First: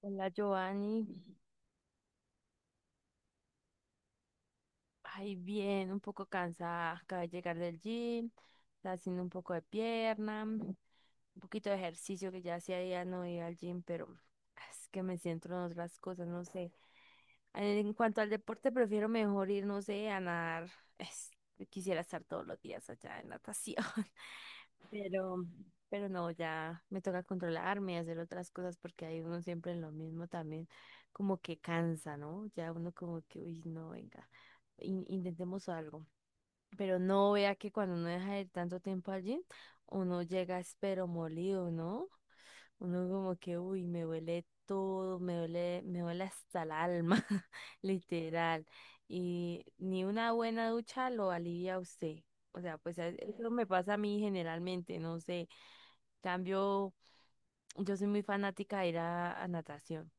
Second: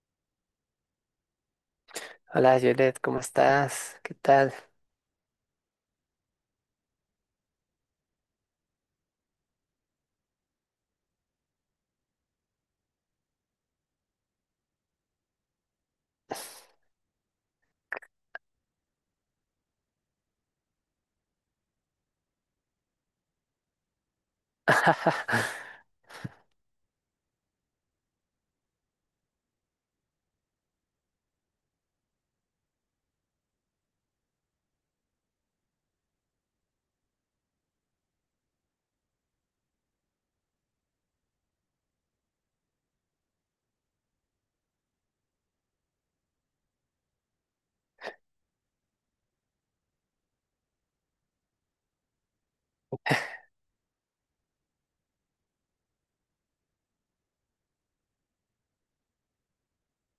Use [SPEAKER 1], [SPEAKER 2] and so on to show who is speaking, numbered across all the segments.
[SPEAKER 1] Hola, Giovanni.
[SPEAKER 2] Hola, Violet, ¿cómo estás? ¿Qué tal?
[SPEAKER 1] Ay, bien, un poco cansada. Acabo de llegar del gym, está haciendo un poco de pierna, un poquito de ejercicio que ya hacía días no iba al gym, pero es que me centro en otras cosas, no sé. En cuanto al deporte, prefiero mejor ir, no sé, a nadar. Es- Quisiera estar todos los días allá en natación, pero, pero no, ya me toca controlarme y hacer otras cosas porque hay uno siempre en lo mismo también, como que cansa, ¿no? Ya uno como que, uy, no, venga intentemos algo. Pero no vea que cuando uno deja de ir tanto tiempo allí, uno llega espero molido, ¿no? Uno como que, uy, me duele todo, me duele hasta el alma, literal. Y ni una buena ducha lo alivia a usted. O sea, pues eso me pasa a mí generalmente, no sé. Cambio, yo soy muy fanática de ir a natación.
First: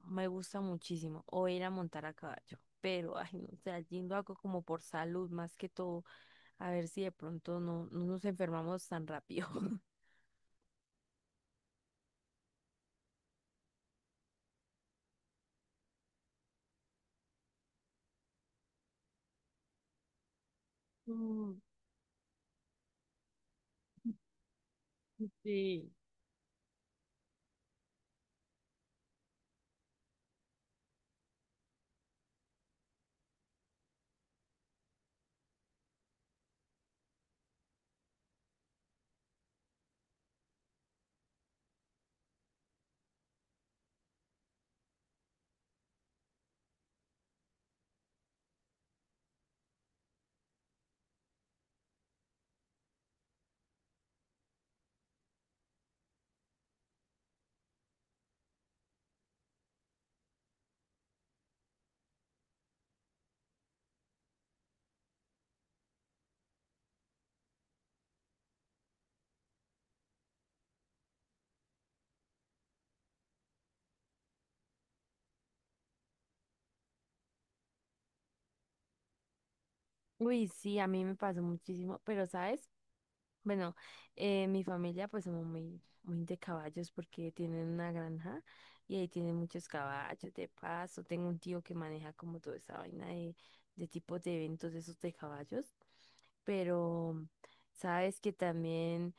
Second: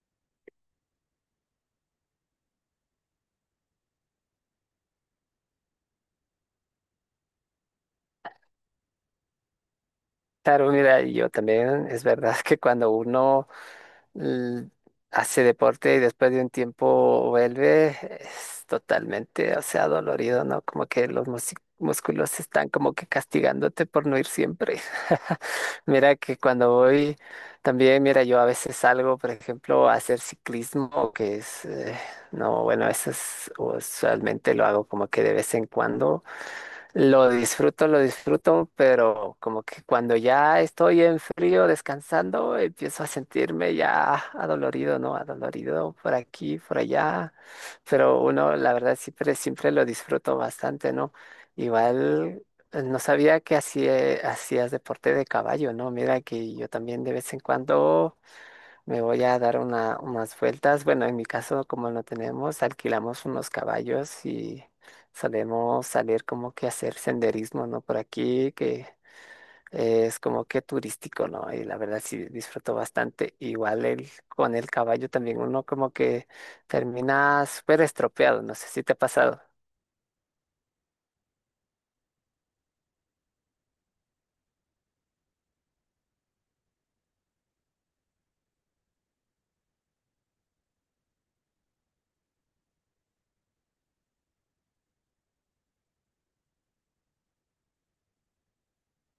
[SPEAKER 1] Me gusta muchísimo. O ir a montar a caballo. Pero, ay, no sé, allí lo hago como por salud más que todo. A ver si de pronto no, no nos enfermamos tan rápido.
[SPEAKER 2] Claro, mira, y yo también, es verdad que cuando uno l- hace deporte y después de un tiempo vuelve, es totalmente, o sea, dolorido, ¿no? Como que los
[SPEAKER 1] Mm.
[SPEAKER 2] músculos están como que castigándote por no ir siempre.
[SPEAKER 1] Sí.
[SPEAKER 2] Mira que cuando voy, también, mira, yo a veces salgo, por ejemplo, a hacer ciclismo, que es, no, bueno, eso es, usualmente lo hago como que de vez en cuando. Lo disfruto, pero como que cuando ya estoy en frío descansando, empiezo a sentirme ya adolorido, ¿no? Adolorido por aquí, por allá. Pero uno, la verdad, siempre, siempre lo disfruto bastante, ¿no? Igual no sabía que hacías deporte de caballo, ¿no? Mira que yo también de vez en cuando. Me voy a dar una, unas vueltas. Bueno, en mi caso, como no tenemos, alquilamos unos caballos y solemos salir como que a hacer senderismo, ¿no? Por aquí, que es como que turístico, ¿no? Y la verdad sí disfruto bastante. Igual el, con el caballo también uno como que termina súper estropeado. No sé si te ha pasado.
[SPEAKER 1] Uy, sí, a mí me pasó muchísimo. Pero, ¿sabes? Bueno, mi familia pues somos muy, muy de caballos porque tienen una granja y ahí tienen muchos caballos de paso. Tengo un tío que maneja como toda esa vaina de tipos de eventos de esos de caballos. Pero sabes que también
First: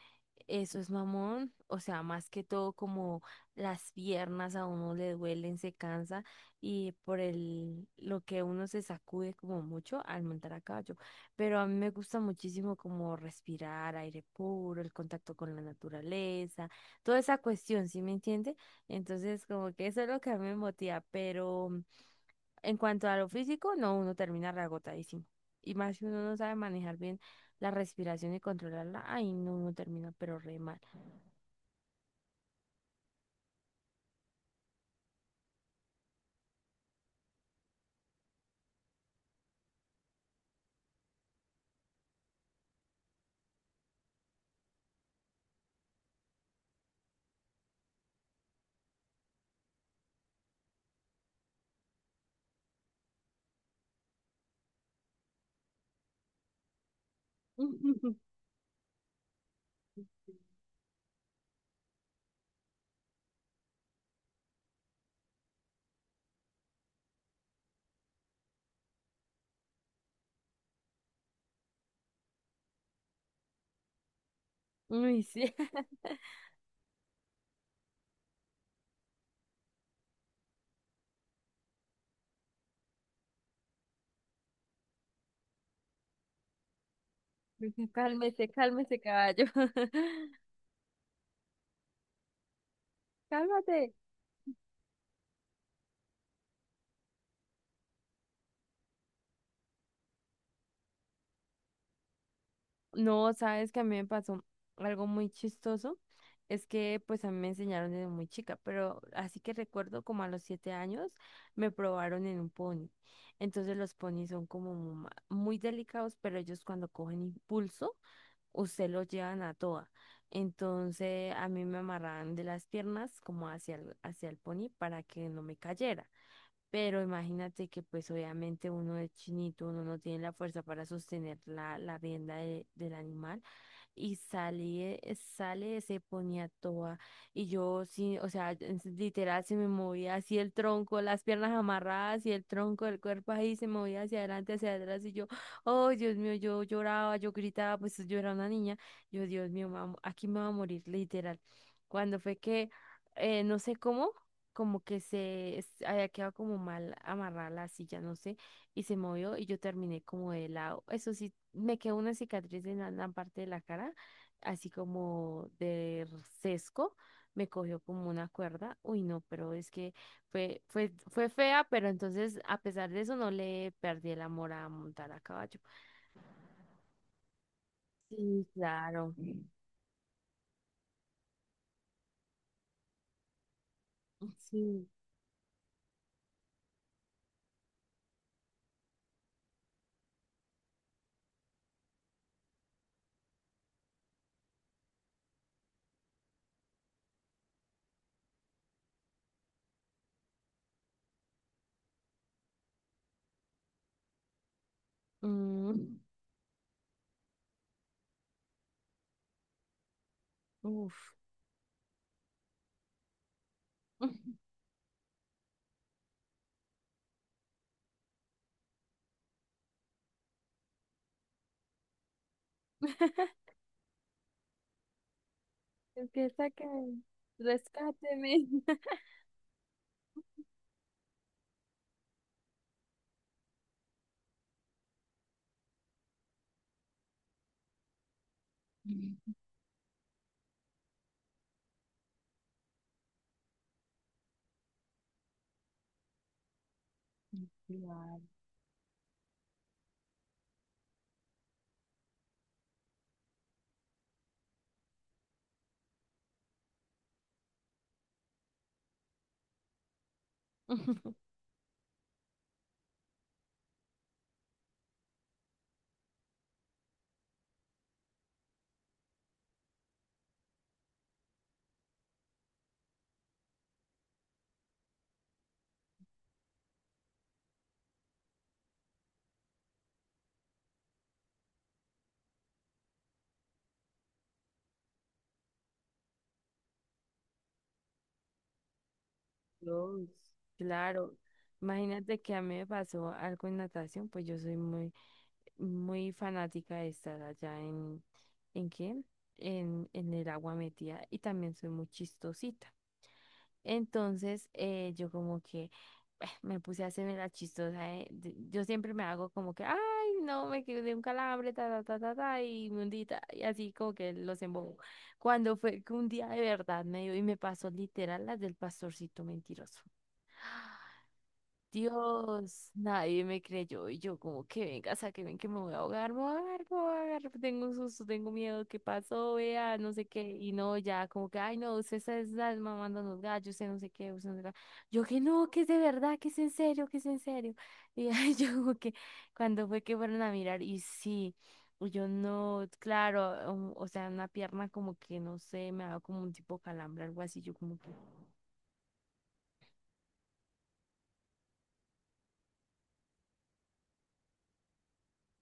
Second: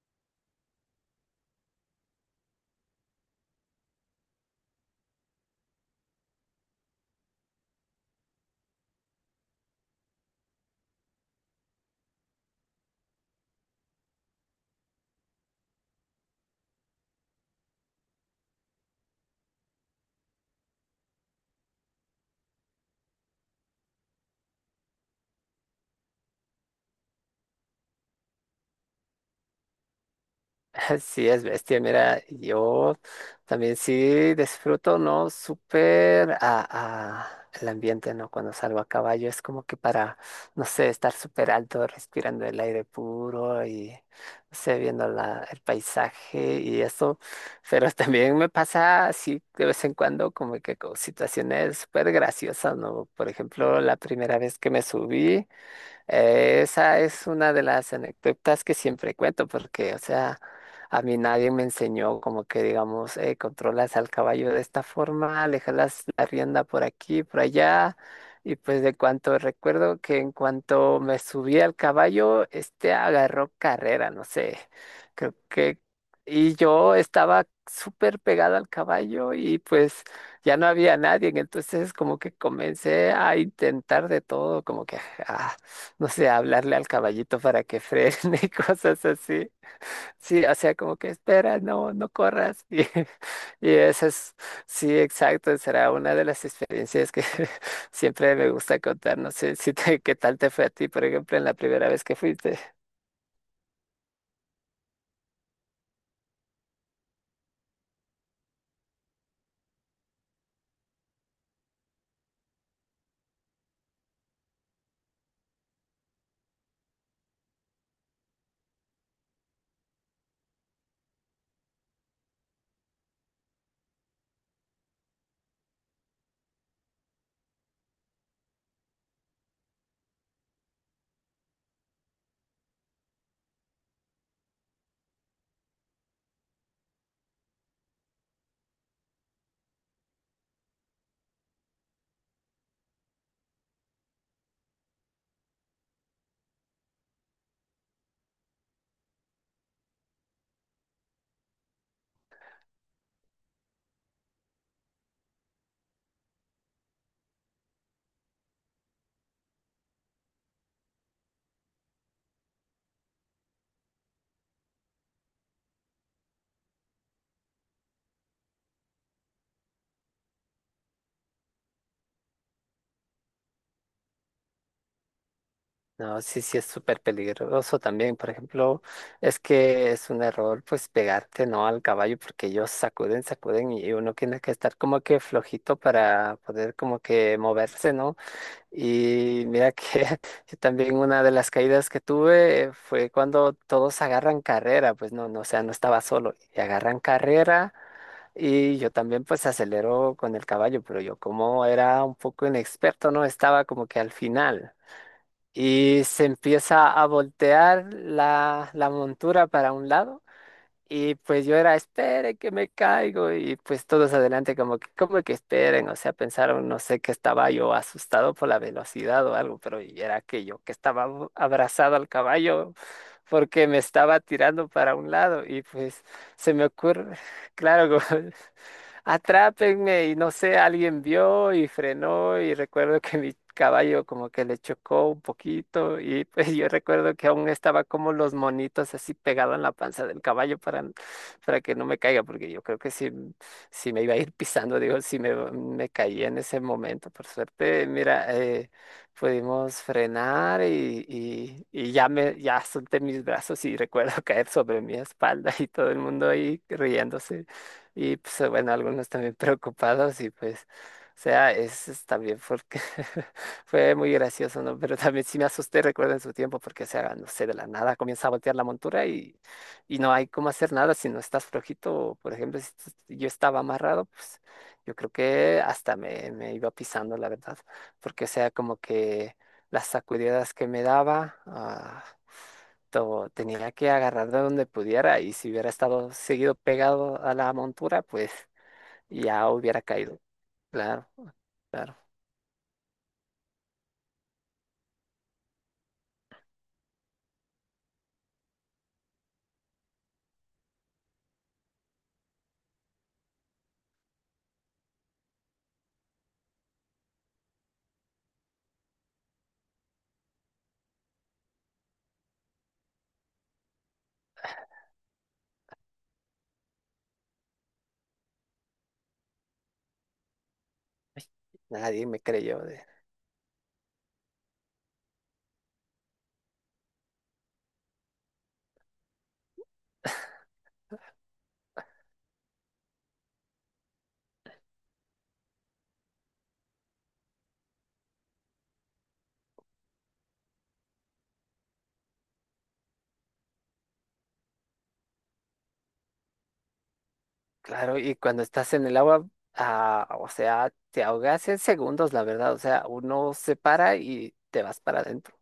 [SPEAKER 1] eso es mamón, o sea, más que todo como las piernas a uno le duelen, se cansa y por el lo que uno se sacude como mucho al montar a caballo, pero a mí me gusta muchísimo como respirar aire puro, el contacto con la naturaleza, toda esa cuestión, ¿sí me entiende? Entonces, como que eso es lo que a mí me motiva, pero en cuanto a lo físico, no, uno termina reagotadísimo. Y más si uno no sabe manejar bien la respiración y controlarla, ay, no, uno termina pero re mal.
[SPEAKER 2] Sí, es bestia. Mira, yo también sí disfruto, ¿no? Súper a el ambiente, ¿no? Cuando salgo a caballo es como que para, no sé, estar súper alto, respirando el aire puro y, no sé, viendo la, el paisaje y eso. Pero también me pasa así de vez en cuando como que con situaciones súper graciosas, ¿no? Por ejemplo, la primera vez que me subí. Esa es una de las anécdotas que siempre cuento porque, o sea, a mí nadie me enseñó como que, digamos, controlas al caballo de esta forma, le jalas la rienda por aquí, por allá. Y pues de cuanto recuerdo que en cuanto me subí al caballo, este agarró carrera, no sé,
[SPEAKER 1] Uy,
[SPEAKER 2] creo
[SPEAKER 1] sí.
[SPEAKER 2] que... Y yo estaba súper pegado al caballo y pues ya no había nadie, entonces como que comencé a intentar de todo, como que... ah, no sé, hablarle al caballito para que frene
[SPEAKER 1] Cálmese,
[SPEAKER 2] y
[SPEAKER 1] cálmese,
[SPEAKER 2] cosas
[SPEAKER 1] caballo.
[SPEAKER 2] así. Sí, o sea, como que espera, no, no corras. Y, y
[SPEAKER 1] Cálmate.
[SPEAKER 2] eso es, sí, exacto, será una de las experiencias que siempre me gusta contar. No sé si qué tal te fue a ti, por ejemplo, en la primera vez que fuiste.
[SPEAKER 1] No, sabes que a mí me pasó algo muy chistoso. Es que pues a mí me enseñaron desde muy chica, pero así que recuerdo como a los siete años me probaron en un pony. Entonces los ponis son como muy delicados, pero ellos cuando cogen impulso, usted los llevan a toa. Entonces a mí me amarraban de las piernas como hacia el pony para que no me cayera. Pero imagínate que pues obviamente uno es chinito, uno no tiene la fuerza para sostener la, la rienda del animal y salí, sale, se ponía toda. Y yo sí, o sea, literal se me movía así el tronco, las piernas amarradas y el tronco del cuerpo ahí se movía hacia adelante, hacia atrás. Y yo, oh Dios mío, yo lloraba, yo gritaba, pues yo era una niña. Yo, Dios mío, me va a aquí me va a morir, literal. Cuando fue que, no sé cómo, como que se había quedado como mal amarrada la silla, no sé, y se movió y yo terminé como de lado. Eso sí, me quedó una cicatriz en la, la parte de la cara, así como de sesgo. Me cogió como una cuerda. Uy, no, pero es que fue, fue, fue fea, pero entonces a pesar de eso no le perdí el amor a montar a caballo.
[SPEAKER 2] No, sí, sí, es súper peligroso también. Por
[SPEAKER 1] Sí,
[SPEAKER 2] ejemplo,
[SPEAKER 1] claro.
[SPEAKER 2] es que es un error, pues, pegarte, ¿no? Al caballo, porque ellos sacuden, sacuden y uno tiene que estar
[SPEAKER 1] Sí.
[SPEAKER 2] como que flojito para poder como que moverse, ¿no? Y mira que también una de las caídas que tuve fue cuando todos agarran carrera, pues no, no, o sea, no estaba solo, y agarran carrera y yo también pues acelero con el caballo, pero yo como era un poco inexperto, no estaba como que al final
[SPEAKER 1] Mm.
[SPEAKER 2] y se empieza a voltear la, la montura para un lado.
[SPEAKER 1] Uf.
[SPEAKER 2] Y pues yo era, espere que me caigo. Y pues todos adelante como que ¿esperen? O sea, pensaron, no sé, que estaba yo asustado por la velocidad o algo, pero y era que yo que estaba abrazado al caballo porque me estaba tirando para un lado. Y pues
[SPEAKER 1] Es que
[SPEAKER 2] se
[SPEAKER 1] saca,
[SPEAKER 2] me ocurre, claro,
[SPEAKER 1] rescáteme.
[SPEAKER 2] atrápenme y no sé, alguien vio y frenó y recuerdo que mi caballo como que le chocó un poquito y pues yo recuerdo que aún estaba como los monitos así pegado en la panza del caballo para que no me caiga, porque yo creo que si, si me iba a ir pisando, digo, si me, me caía en ese momento, por suerte, mira,
[SPEAKER 1] Claro.
[SPEAKER 2] pudimos frenar y ya me, ya solté mis brazos y recuerdo caer sobre mi espalda y todo el mundo ahí riéndose. Y pues bueno, algunos también preocupados y pues, o sea, es también porque fue muy gracioso, ¿no? Pero también sí me asusté, recuerdo en su tiempo, porque, o sea, no sé, de la nada comienza a voltear la montura y no hay cómo hacer nada si no estás flojito. Por ejemplo, si yo estaba amarrado, pues yo creo que hasta me, me iba pisando, la verdad, porque, o sea, como que las sacudidas que me daba... tenía que agarrar de donde pudiera y si hubiera estado seguido pegado a la montura, pues ya hubiera
[SPEAKER 1] Dios,
[SPEAKER 2] caído. Claro,
[SPEAKER 1] claro.
[SPEAKER 2] claro.
[SPEAKER 1] Imagínate que a mí me pasó algo en natación, pues yo soy muy, muy fanática de estar allá ¿en qué? En el agua metida y también soy muy chistosita. Entonces, yo como que me puse a hacerme la chistosa. Yo siempre me hago como que, ay, no, me quedé un calambre, ta, ta, ta, ta, ta, y me hundí, ta", y así como que los embobo. Cuando fue que un día de verdad me dio y me pasó literal las del pastorcito mentiroso.
[SPEAKER 2] Nadie me creyó.
[SPEAKER 1] Dios, nadie me creyó y yo como que venga, saquen que me voy a ahogar, me voy a ahogar, me voy a ahogar, tengo un susto, tengo miedo, ¿qué pasó? Vea, no sé qué, y no, ya como que, ay no, usted se está mamando los gallos, usted no sé qué, usted no sé qué. Yo que no, que es de verdad, que es en serio, que es en serio. Y ay, yo como que cuando fue que fueron a mirar y sí, y yo no, claro, o sea, una pierna como que no sé, me daba como un tipo calambre, algo así, yo como que...
[SPEAKER 2] Claro, y cuando estás en el agua, o sea, te ahogas en segundos, la verdad. O sea, uno se para y te vas para adentro.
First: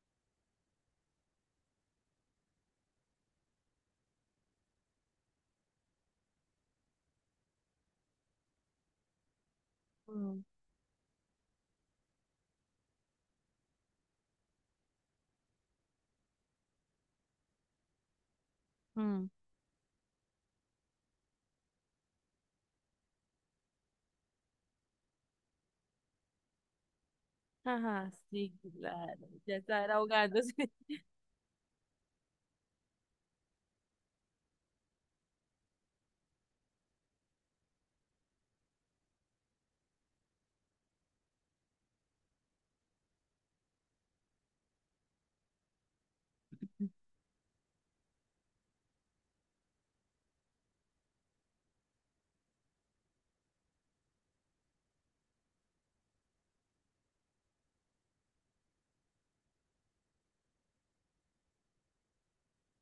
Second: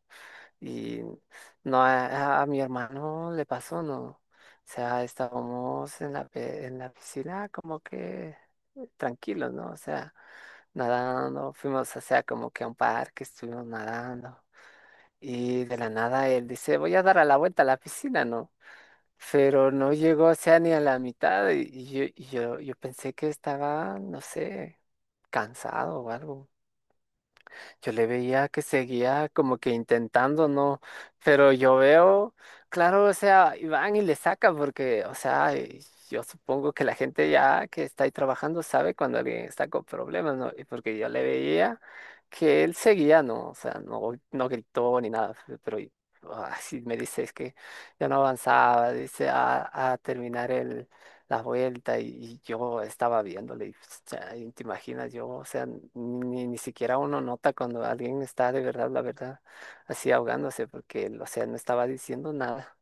[SPEAKER 2] Y no a, a mi hermano le pasó, no. O sea, estábamos en la, en la piscina como que tranquilos, ¿no? O sea,
[SPEAKER 1] Mm,
[SPEAKER 2] nadando, fuimos, o sea, como que a un parque, estuvimos nadando. Y de la nada él dice, voy a dar a la vuelta a la piscina, ¿no?
[SPEAKER 1] mm.
[SPEAKER 2] Pero no llegó, o sea, ni a la mitad. Y yo, yo pensé que estaba, no sé, cansado o algo. Yo le
[SPEAKER 1] Ajá,
[SPEAKER 2] veía
[SPEAKER 1] sí,
[SPEAKER 2] que
[SPEAKER 1] claro,
[SPEAKER 2] seguía
[SPEAKER 1] ya
[SPEAKER 2] como que
[SPEAKER 1] estar
[SPEAKER 2] intentando,
[SPEAKER 1] ahogándose.
[SPEAKER 2] ¿no? Pero yo veo, claro, o sea, y van y le sacan porque, o sea, y yo supongo que la gente ya que está ahí trabajando sabe cuando alguien está con problemas, ¿no? Y porque yo le veía que él seguía, ¿no? O sea, no, no gritó ni nada, pero así me dice, es que ya no avanzaba, dice, a terminar la vuelta y yo estaba viéndole y pues, chay, te imaginas yo, o sea, ni, ni siquiera uno nota cuando alguien está de verdad, la verdad, así ahogándose porque, o sea, no estaba diciendo nada.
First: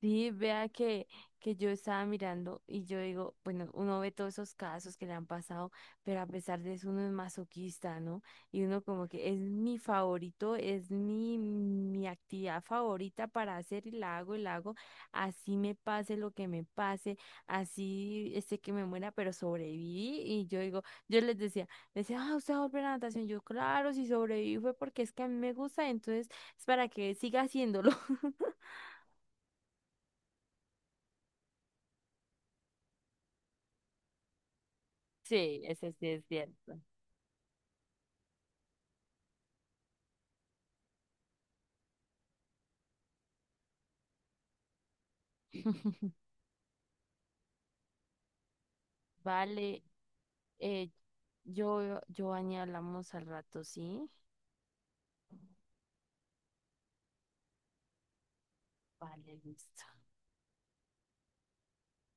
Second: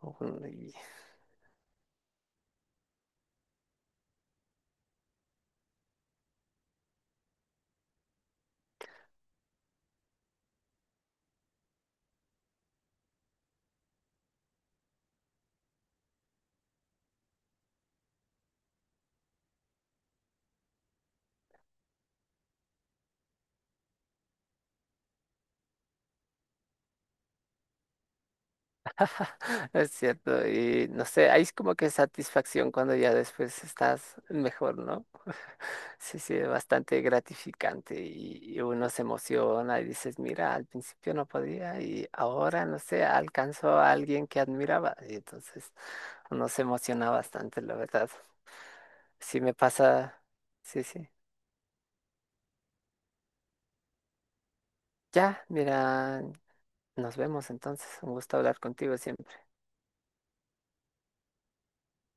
[SPEAKER 1] Sí, vea que yo estaba mirando y yo digo, bueno, uno ve todos esos casos que le han pasado, pero a pesar de eso uno es masoquista, ¿no? Y uno como que es mi favorito, es mi, mi actividad favorita para hacer y la hago, así me pase lo que me pase, así este que me muera, pero sobreviví. Y yo digo, yo les decía, ah, usted va a volver a la natación. Yo, claro, si sobreviví fue porque es que a mí me gusta, entonces es para que siga haciéndolo.
[SPEAKER 2] Es cierto, y no sé, hay como que satisfacción cuando ya después estás mejor, ¿no?
[SPEAKER 1] Sí, ese sí
[SPEAKER 2] Sí,
[SPEAKER 1] es
[SPEAKER 2] sí, es
[SPEAKER 1] cierto.
[SPEAKER 2] bastante gratificante y uno se emociona y dices, mira, al principio no podía y ahora, no sé, alcanzó a alguien que admiraba. Y entonces uno se emociona bastante, la verdad. Sí me
[SPEAKER 1] Vale,
[SPEAKER 2] pasa, sí,
[SPEAKER 1] eh,
[SPEAKER 2] sí.
[SPEAKER 1] yo, Giovanni, hablamos al rato, ¿sí?
[SPEAKER 2] Ya, mira, nos vemos entonces. Un gusto hablar contigo siempre.
[SPEAKER 1] Vale, listo.